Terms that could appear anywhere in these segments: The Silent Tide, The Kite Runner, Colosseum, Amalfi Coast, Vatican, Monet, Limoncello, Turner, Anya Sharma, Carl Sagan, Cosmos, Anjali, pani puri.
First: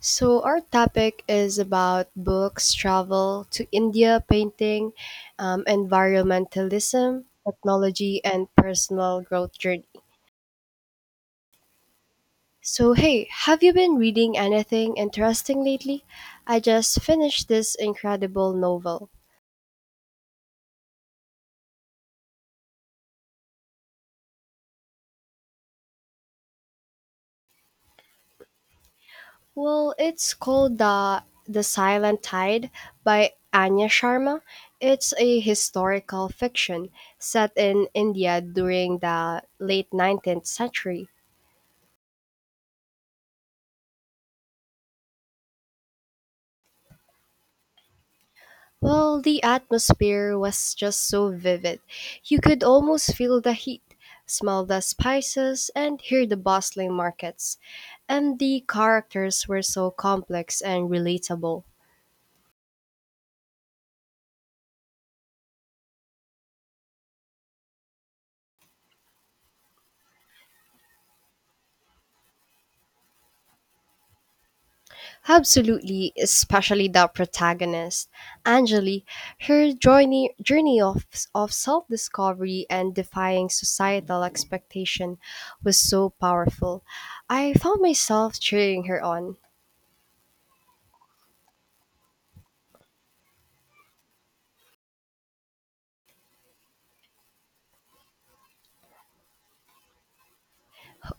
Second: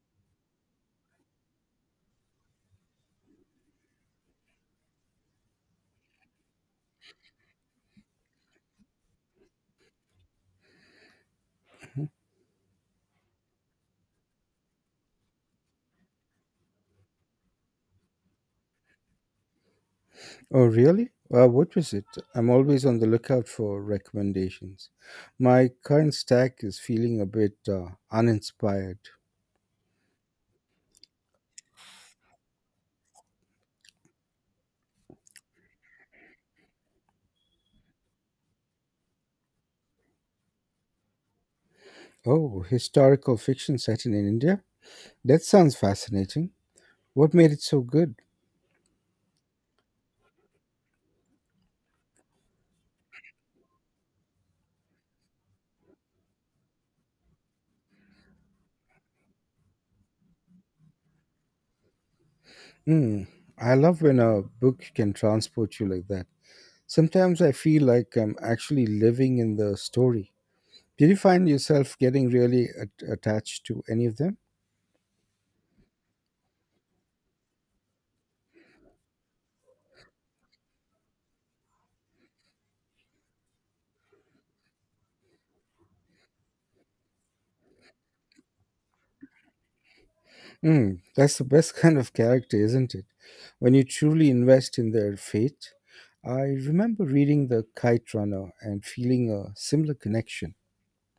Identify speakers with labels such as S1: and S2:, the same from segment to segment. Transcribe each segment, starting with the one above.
S1: So, our topic is about books, travel to India, painting, environmentalism, technology, and personal growth journey. So, hey, have you been reading anything interesting lately? I just finished this incredible novel.
S2: Oh, really? What was it? I'm always on the lookout for recommendations. My current stack is feeling a bit uninspired.
S1: Well, it's called the Silent Tide by Anya Sharma. It's a historical fiction set in India during the late 19th century.
S2: Oh, historical fiction set in India? That sounds fascinating. What made it so good?
S1: Well, the atmosphere was just so vivid. You could almost feel the heat, smell the spices, and hear the bustling markets. And the characters were so complex and relatable.
S2: Hmm, I love when a book can transport you like that. Sometimes I feel like I'm actually living in the story. Did you find yourself getting really attached to any of them?
S1: Absolutely, especially the protagonist, Anjali. Her journey of self discovery and defying societal expectation was so powerful. I found myself cheering her on.
S2: Mm, that's the best kind of character, isn't it? When you truly invest in their fate. I remember reading The Kite Runner and feeling a similar connection.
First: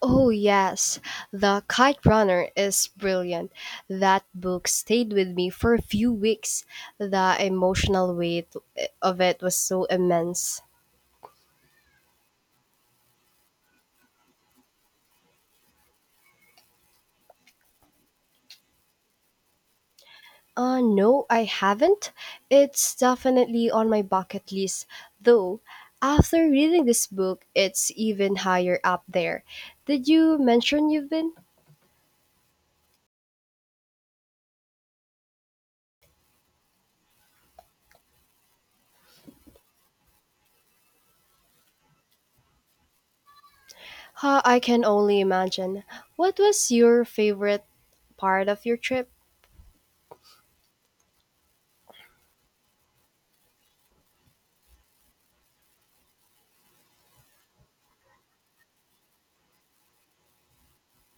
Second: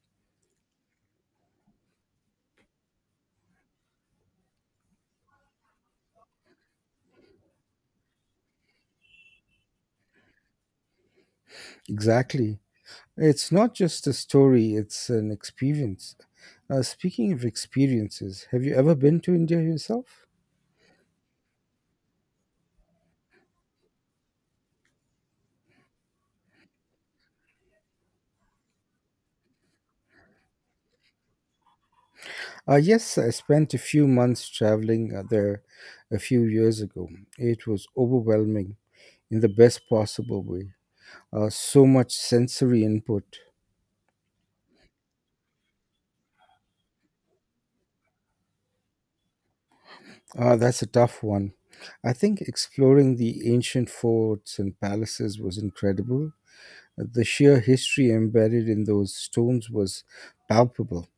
S1: Oh, yes. The Kite Runner is brilliant. That book stayed with me for a few weeks. The emotional weight of it was so immense.
S2: Exactly. It's not just a story, it's an experience. Speaking of experiences, have you ever been to India yourself?
S1: No, I haven't. It's definitely on my bucket list, though. After reading this book, it's even higher up there. Did you mention you've been?
S2: Yes, I spent a few months traveling there a few years ago. It was overwhelming in the best possible way. So much sensory input.
S1: Huh, I can only imagine. What was your favorite part of your trip?
S2: Ah, that's a tough one. I think exploring the ancient forts and palaces was incredible. The sheer history embedded in those stones was palpable.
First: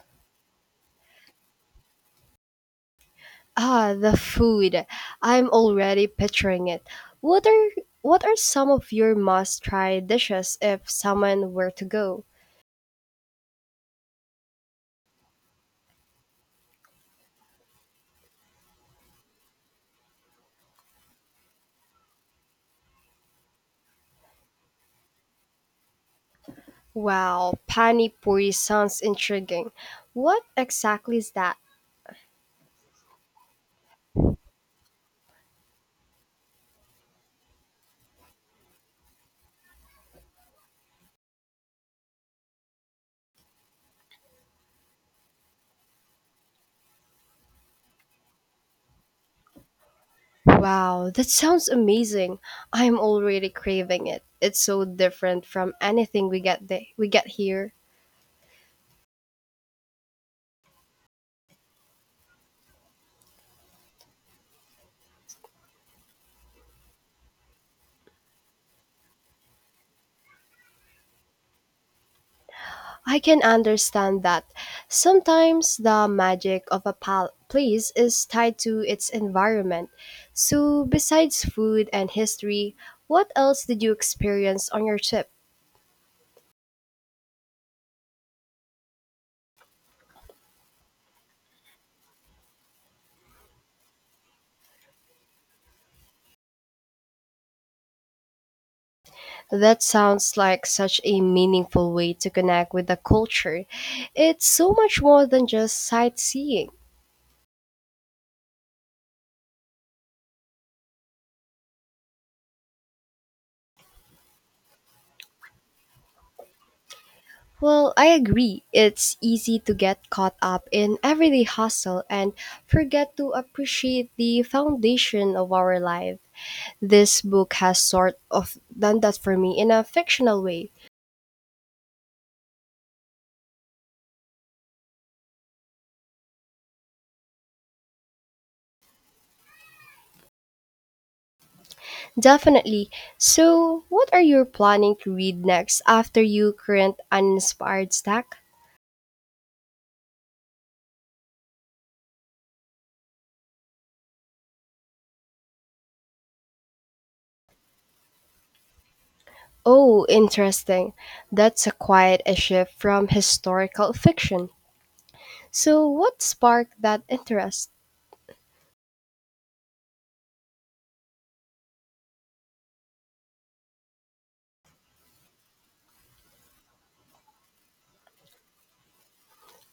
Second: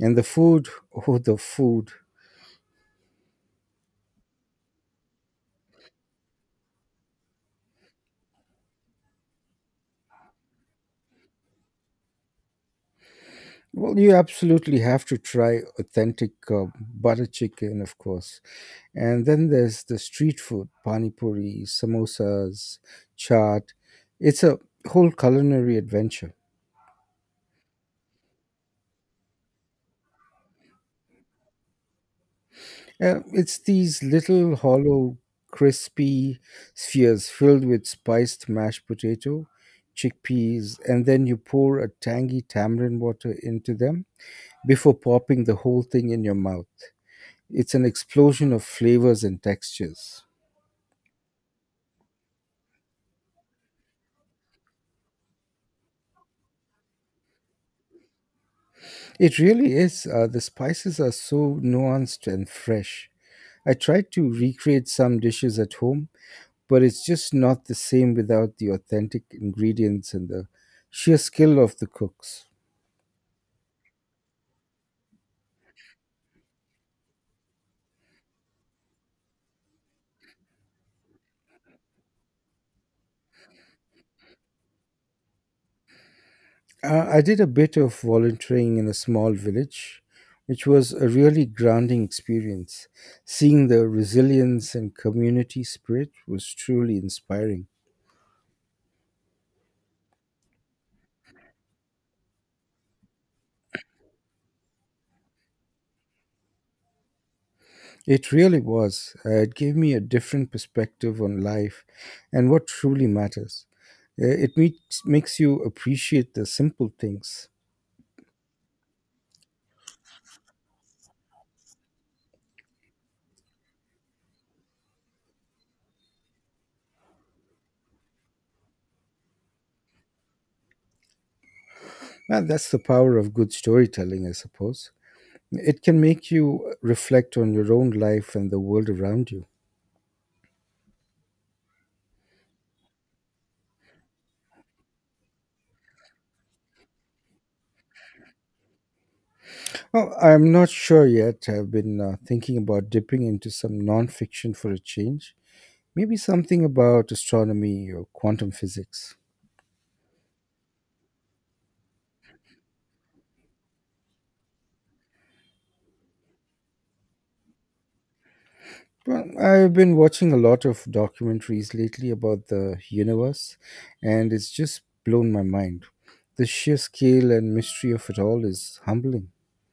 S2: And the food, oh, the food.
S1: Ah, the food. I'm already picturing it. What are what are some of your must-try dishes if someone were to go?
S2: Well, you absolutely have to try authentic butter chicken, of course. And then there's the street food, panipuri, samosas, chaat. It's a whole culinary adventure.
S1: Wow, pani puri sounds intriguing. What exactly is that?
S2: It's these little hollow, crispy spheres filled with spiced mashed potato, chickpeas, and then you pour a tangy tamarind water into them before popping the whole thing in your mouth. It's an explosion of flavors and textures.
S1: Wow, that sounds amazing. I'm already craving it. It's so different from anything we get here.
S2: It really is. The spices are so nuanced and fresh. I tried to recreate some dishes at home, but it's just not the same without the authentic ingredients and the sheer skill of the cooks.
S1: I can understand that. Sometimes the magic of a place is tied to its environment. So, besides food and history, what else did you experience on your trip?
S2: I did a bit of volunteering in a small village, which was a really grounding experience. Seeing the resilience and community spirit was truly inspiring.
S1: That sounds like such a meaningful way to connect with the culture. It's so much more than just sightseeing.
S2: It really was. It gave me a different perspective on life and what truly matters. It makes you appreciate the simple things.
S1: Well, I agree. It's easy to get caught up in everyday hustle and forget to appreciate the foundation of our lives. This book has sort of done that for me in a fictional way.
S2: Well, that's the power of good storytelling, I suppose. It can make you reflect on your own life and the world around you.
S1: Definitely. So, what are you planning to read next after your current uninspired stack?
S2: Well, I'm not sure yet. I've been thinking about dipping into some nonfiction for a change. Maybe something about astronomy or quantum physics.
S1: Oh, interesting. That's a quite a shift from historical fiction. So, what sparked that interest?
S2: Well, I've been watching a lot of documentaries lately about the universe, and it's just blown my mind. The sheer scale and mystery of it all is humbling.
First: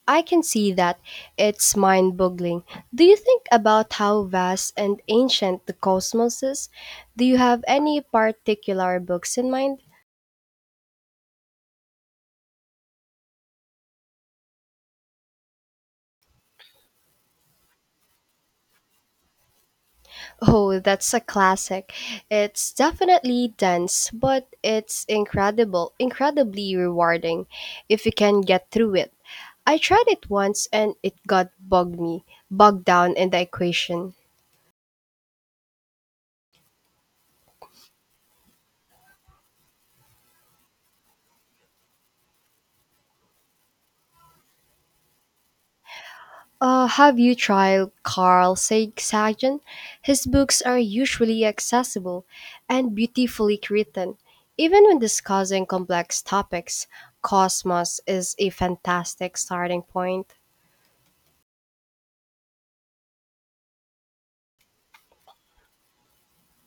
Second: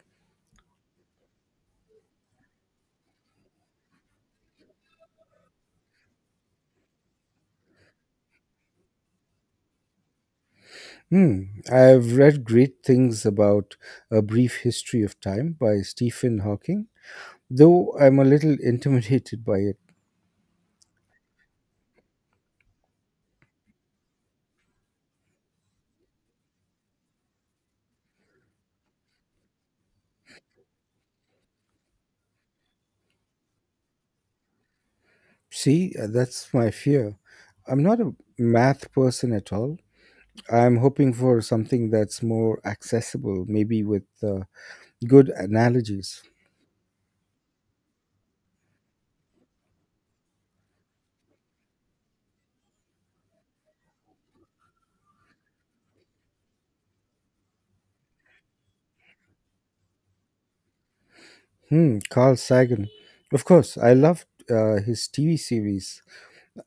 S1: I can see that it's mind boggling. Do you think about how vast and ancient the cosmos is? Do you have any particular books in mind?
S2: Hmm. I've read great things about A Brief History of Time by Stephen Hawking, though I'm a little intimidated by.
S1: Oh, that's a classic. It's definitely dense, but it's incredibly rewarding if you can get through it. I tried it once and it got bogged down in the equation.
S2: See, that's my fear. I'm not a math person at all. I'm hoping for something that's more accessible, maybe with good analogies.
S1: Have you tried Sagan? His books are usually accessible and beautifully written. Even when discussing complex topics, Cosmos is a fantastic starting point.
S2: Hmm, Carl Sagan. Of course, I loved his TV series.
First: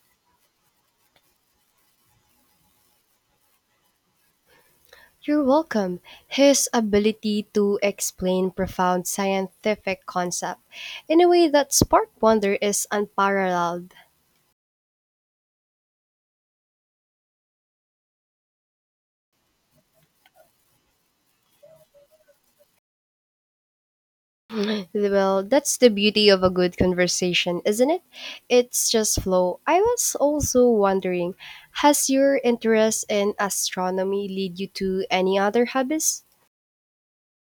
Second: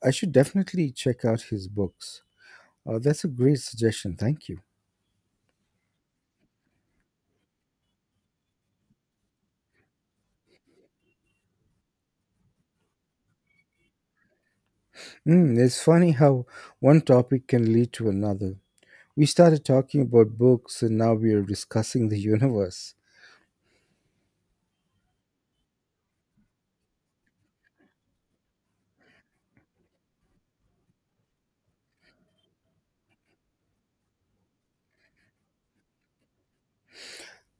S2: I should definitely check out his books. That's a great suggestion. Thank you.
S1: You're welcome. His ability to explain profound scientific concepts in a way that sparked wonder is unparalleled.
S2: Hmm, it's funny how one topic can lead to another. We started talking about books and now we are discussing the universe.
S1: Well, that's the beauty of a good conversation, isn't it? It's just flow. I was also wondering, has your interest in astronomy lead you to any other hobbies?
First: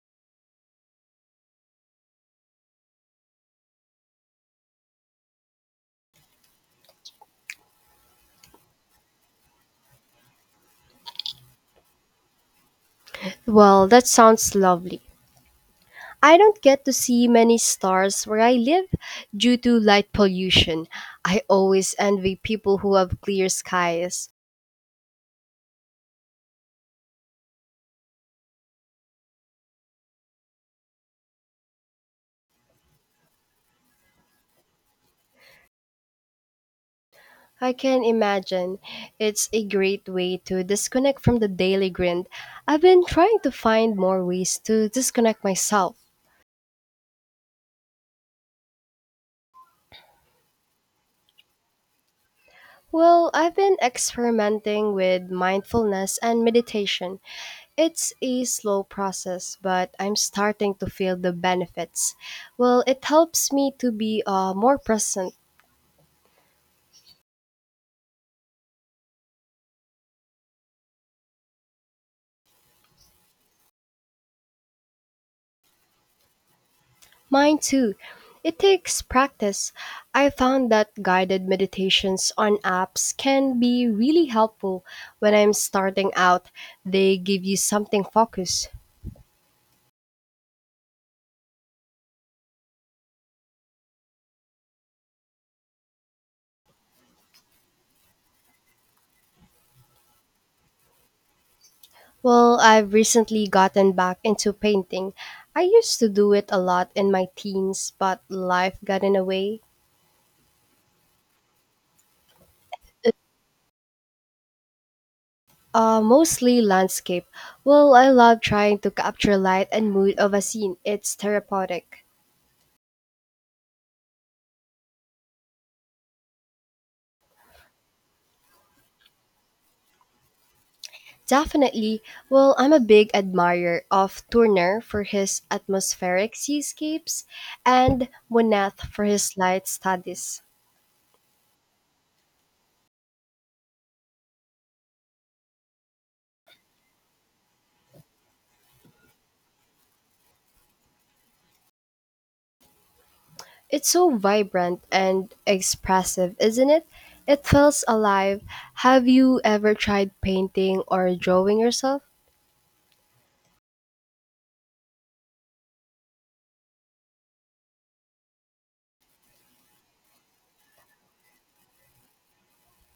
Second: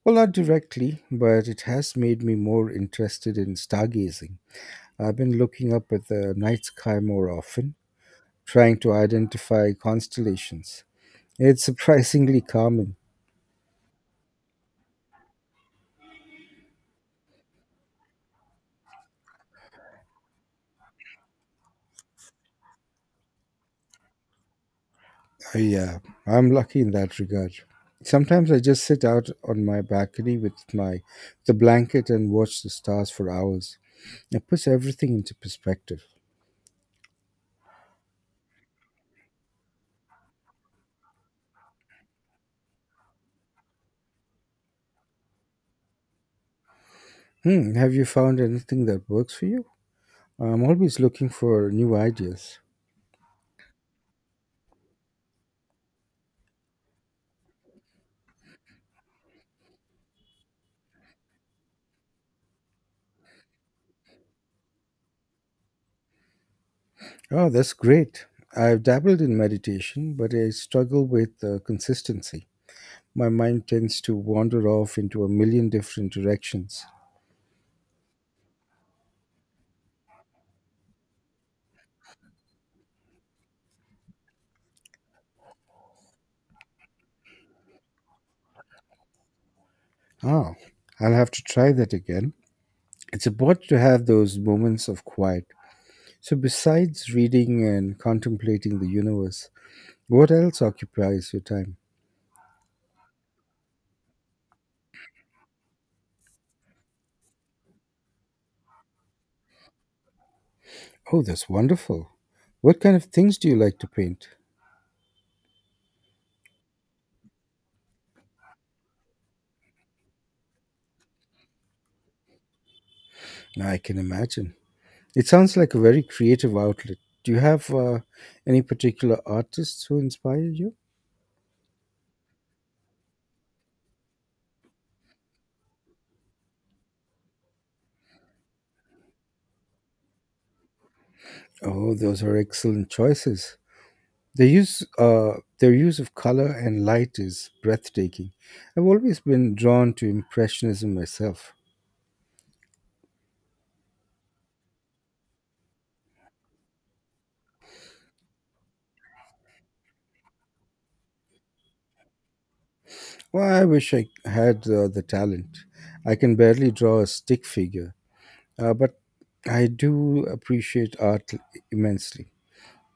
S2: Well, not directly, but it has made me more interested in stargazing. I've been looking up at the night sky more often, trying to identify constellations. It's surprisingly calming.
S1: Well, that sounds lovely. I don't get to see many stars where I live due to light pollution. I always envy people who have clear skies.
S2: I, uh, I'm lucky in that regard. Sometimes I just sit out on my balcony with my the blanket and watch the stars for hours. It puts everything into perspective.
S1: I can imagine. It's a great way to disconnect from the daily grind. I've been trying to find more ways to disconnect myself.
S2: Hmm, have you found anything that works for you? I'm always looking for new ideas.
S1: Well, I've been experimenting with mindfulness and meditation. It's a slow process, but I'm starting to feel the benefits. Well, it helps me to be more present.
S2: Oh, that's great. I've dabbled in meditation, but I struggle with consistency. My mind tends to wander off into a million different directions.
S1: Mine too. It takes practice. I found that guided meditations on apps can be really helpful when I'm starting out. They give you something focused.
S2: Ah, I'll have to try that again. It's important to have those moments of quiet. So, besides reading and contemplating the universe, what else occupies your time?
S1: Well, I've recently gotten back into painting. I used to do it a lot in my teens, but life got in the way.
S2: Oh, that's wonderful. What kind of things do you like to paint?
S1: Mostly landscape. Well, I love trying to capture light and mood of a scene. It's therapeutic.
S2: Now I can imagine. It sounds like a very creative outlet. Do you have any particular artists who inspire you?
S1: Definitely. Well, I'm a big admirer of Turner for his atmospheric seascapes and Monet for his light studies.
S2: Oh, those are excellent choices. They use their use of color and light is breathtaking. I've always been drawn to impressionism myself.
S1: It's so vibrant and expressive, isn't it? It feels alive. Have you ever tried painting or drawing yourself?
S2: Well, I wish I had the talent. I can barely draw a stick figure, but I do appreciate art immensely.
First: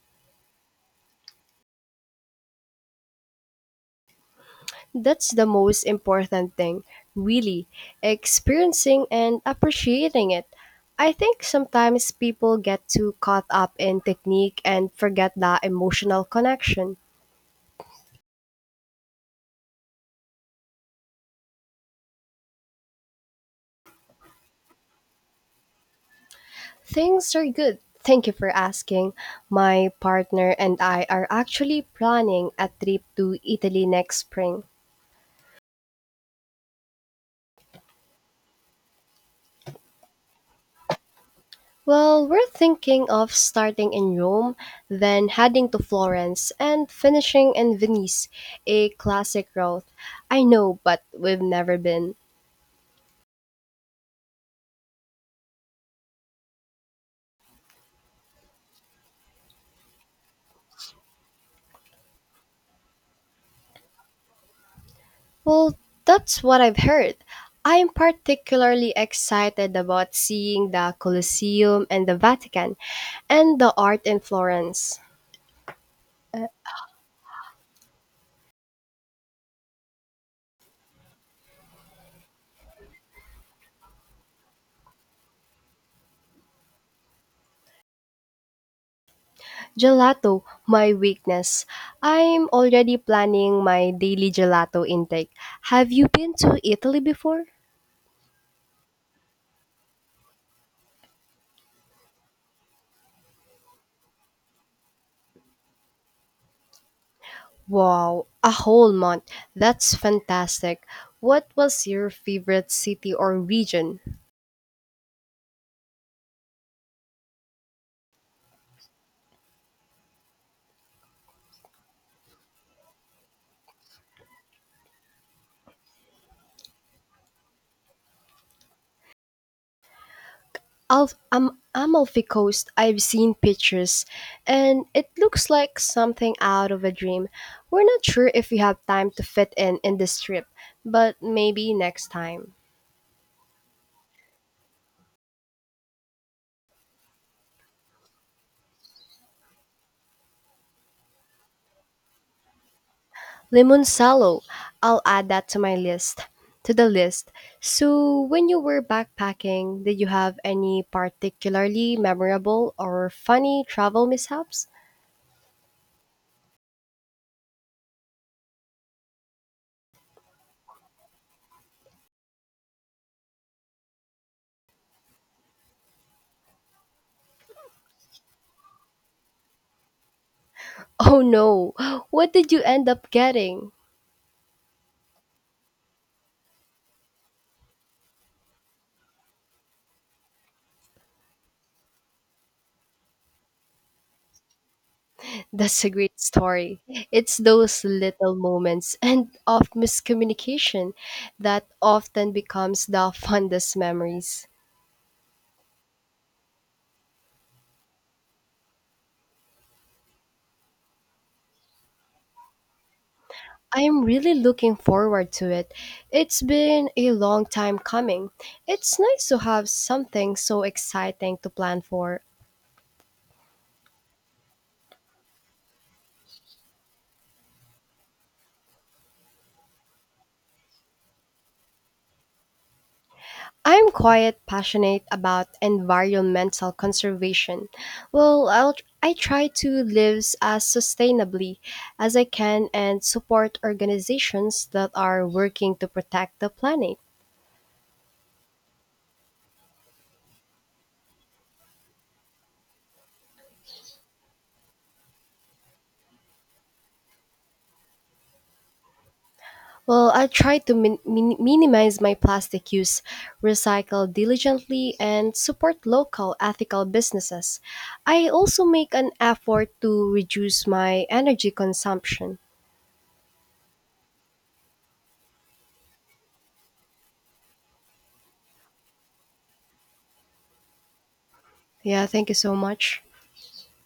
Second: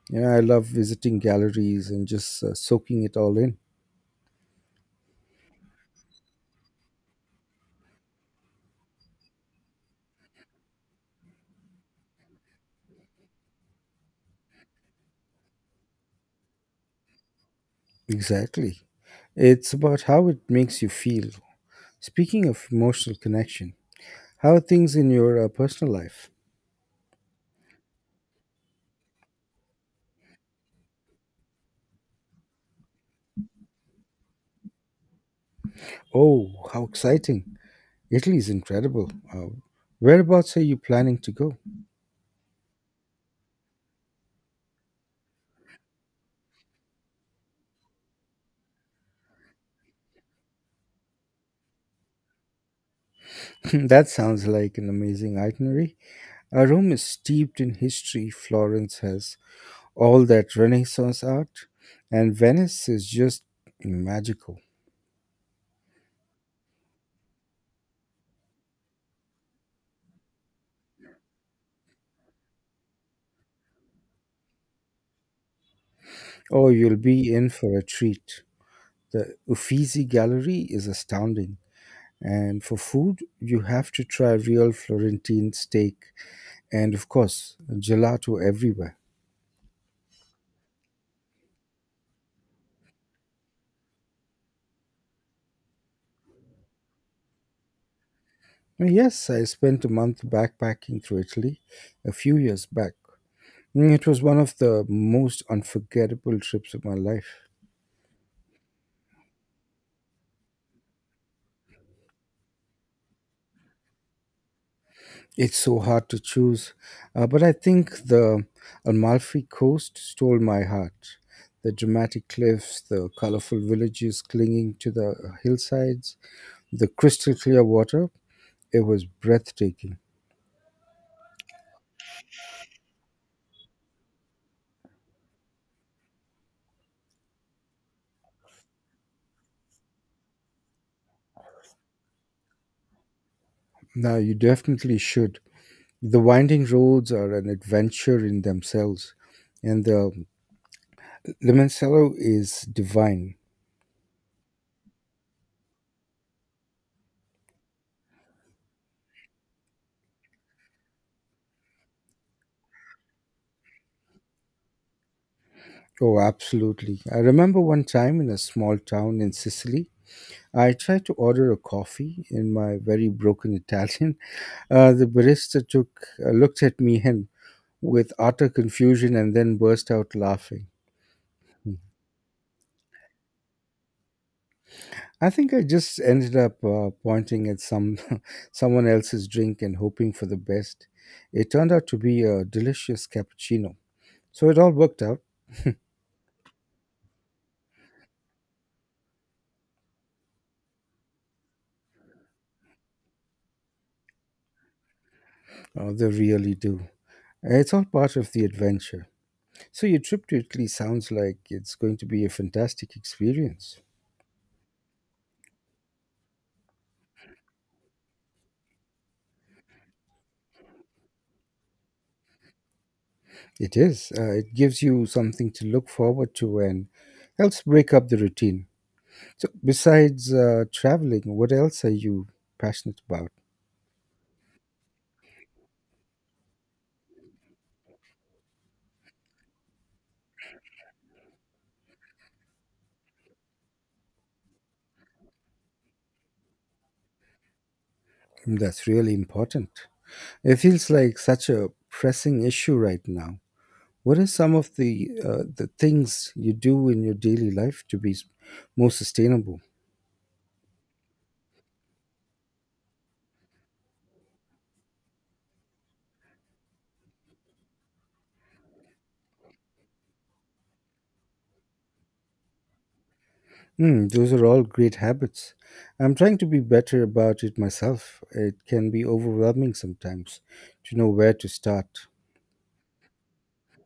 S2: You know, I love visiting galleries and just soaking it all in.
S1: That's the most important thing, really, experiencing and appreciating it. I think sometimes people get too caught up in technique and forget that emotional connection.
S2: Exactly. It's about how it makes you feel. Speaking of emotional connection, how are things in your personal life?
S1: Things are good. Thank you for asking. My partner and I are actually planning a trip to Italy next spring.
S2: Oh, how exciting! Italy is incredible. Whereabouts are you planning to go?
S1: Well, we're thinking of starting in Rome, then heading to Florence, and finishing in Venice, a classic route. I know, but we've never been.
S2: That sounds like an amazing itinerary. Rome is steeped in history, Florence has all that Renaissance art, and Venice is just magical.
S1: Well, that's what I've heard. I'm particularly excited about seeing the Colosseum and the Vatican, and the art in Florence.
S2: Oh, you'll be in for a treat. The Uffizi Gallery is astounding. And for food, you have to try real Florentine steak and, of course, gelato everywhere.
S1: Gelato, my weakness. I'm already planning my daily gelato intake. Have you been to Italy before?
S2: And yes, I spent a month backpacking through Italy a few years back. Mm, it was one of the most unforgettable trips of my life.
S1: Wow, a whole month. That's fantastic. What was your favorite city or region?
S2: It's so hard to choose, but I think the Amalfi Coast stole my heart. The dramatic cliffs, the colorful villages clinging to the hillsides, the crystal clear water, it was breathtaking.
S1: Amalfi Coast, I've seen pictures, and it looks like something out of a dream. We're not sure if we have time to fit in this trip, but maybe next time.
S2: No, you definitely should. The winding roads are an adventure in themselves, and the limoncello is divine.
S1: Limoncello, I'll add that to my list. To the list. So, when you were backpacking, did you have any particularly memorable or funny travel mishaps?
S2: Oh, absolutely. I remember one time in a small town in Sicily, I tried to order a coffee in my very broken Italian. The barista took looked at me and with utter confusion and then burst out laughing.
S1: Oh
S2: Hmm.
S1: no! What did you end up getting?
S2: I think I just ended up pointing at some someone else's drink and hoping for the best. It turned out to be a delicious cappuccino. So it all worked out.
S1: That's a great story. It's those little moments and of miscommunication that often becomes the fondest memories.
S2: Oh, they really do. It's all part of the adventure. So your trip to Italy sounds like it's going to be a fantastic experience.
S1: I am really looking forward to it. It's been a long time coming. It's nice to have something so exciting to plan for.
S2: It is. It gives you something to look forward to and helps break up the routine. So besides traveling, what else are you passionate about?
S1: I am quite passionate about environmental conservation. Well, I try to live as sustainably as I can and support organizations that are working to protect the planet.
S2: That's really important. It feels like such a pressing issue right now. What are some of the things you do in your daily life to more sustainable?
S1: Well, I try to minimize my plastic use, recycle diligently, and support local ethical businesses. I also make an effort to reduce my energy consumption.
S2: Hmm, those are all great habits. I'm trying to be better about it myself. It can be overwhelming sometimes to know where to
S1: Yeah,
S2: start.
S1: thank you so much.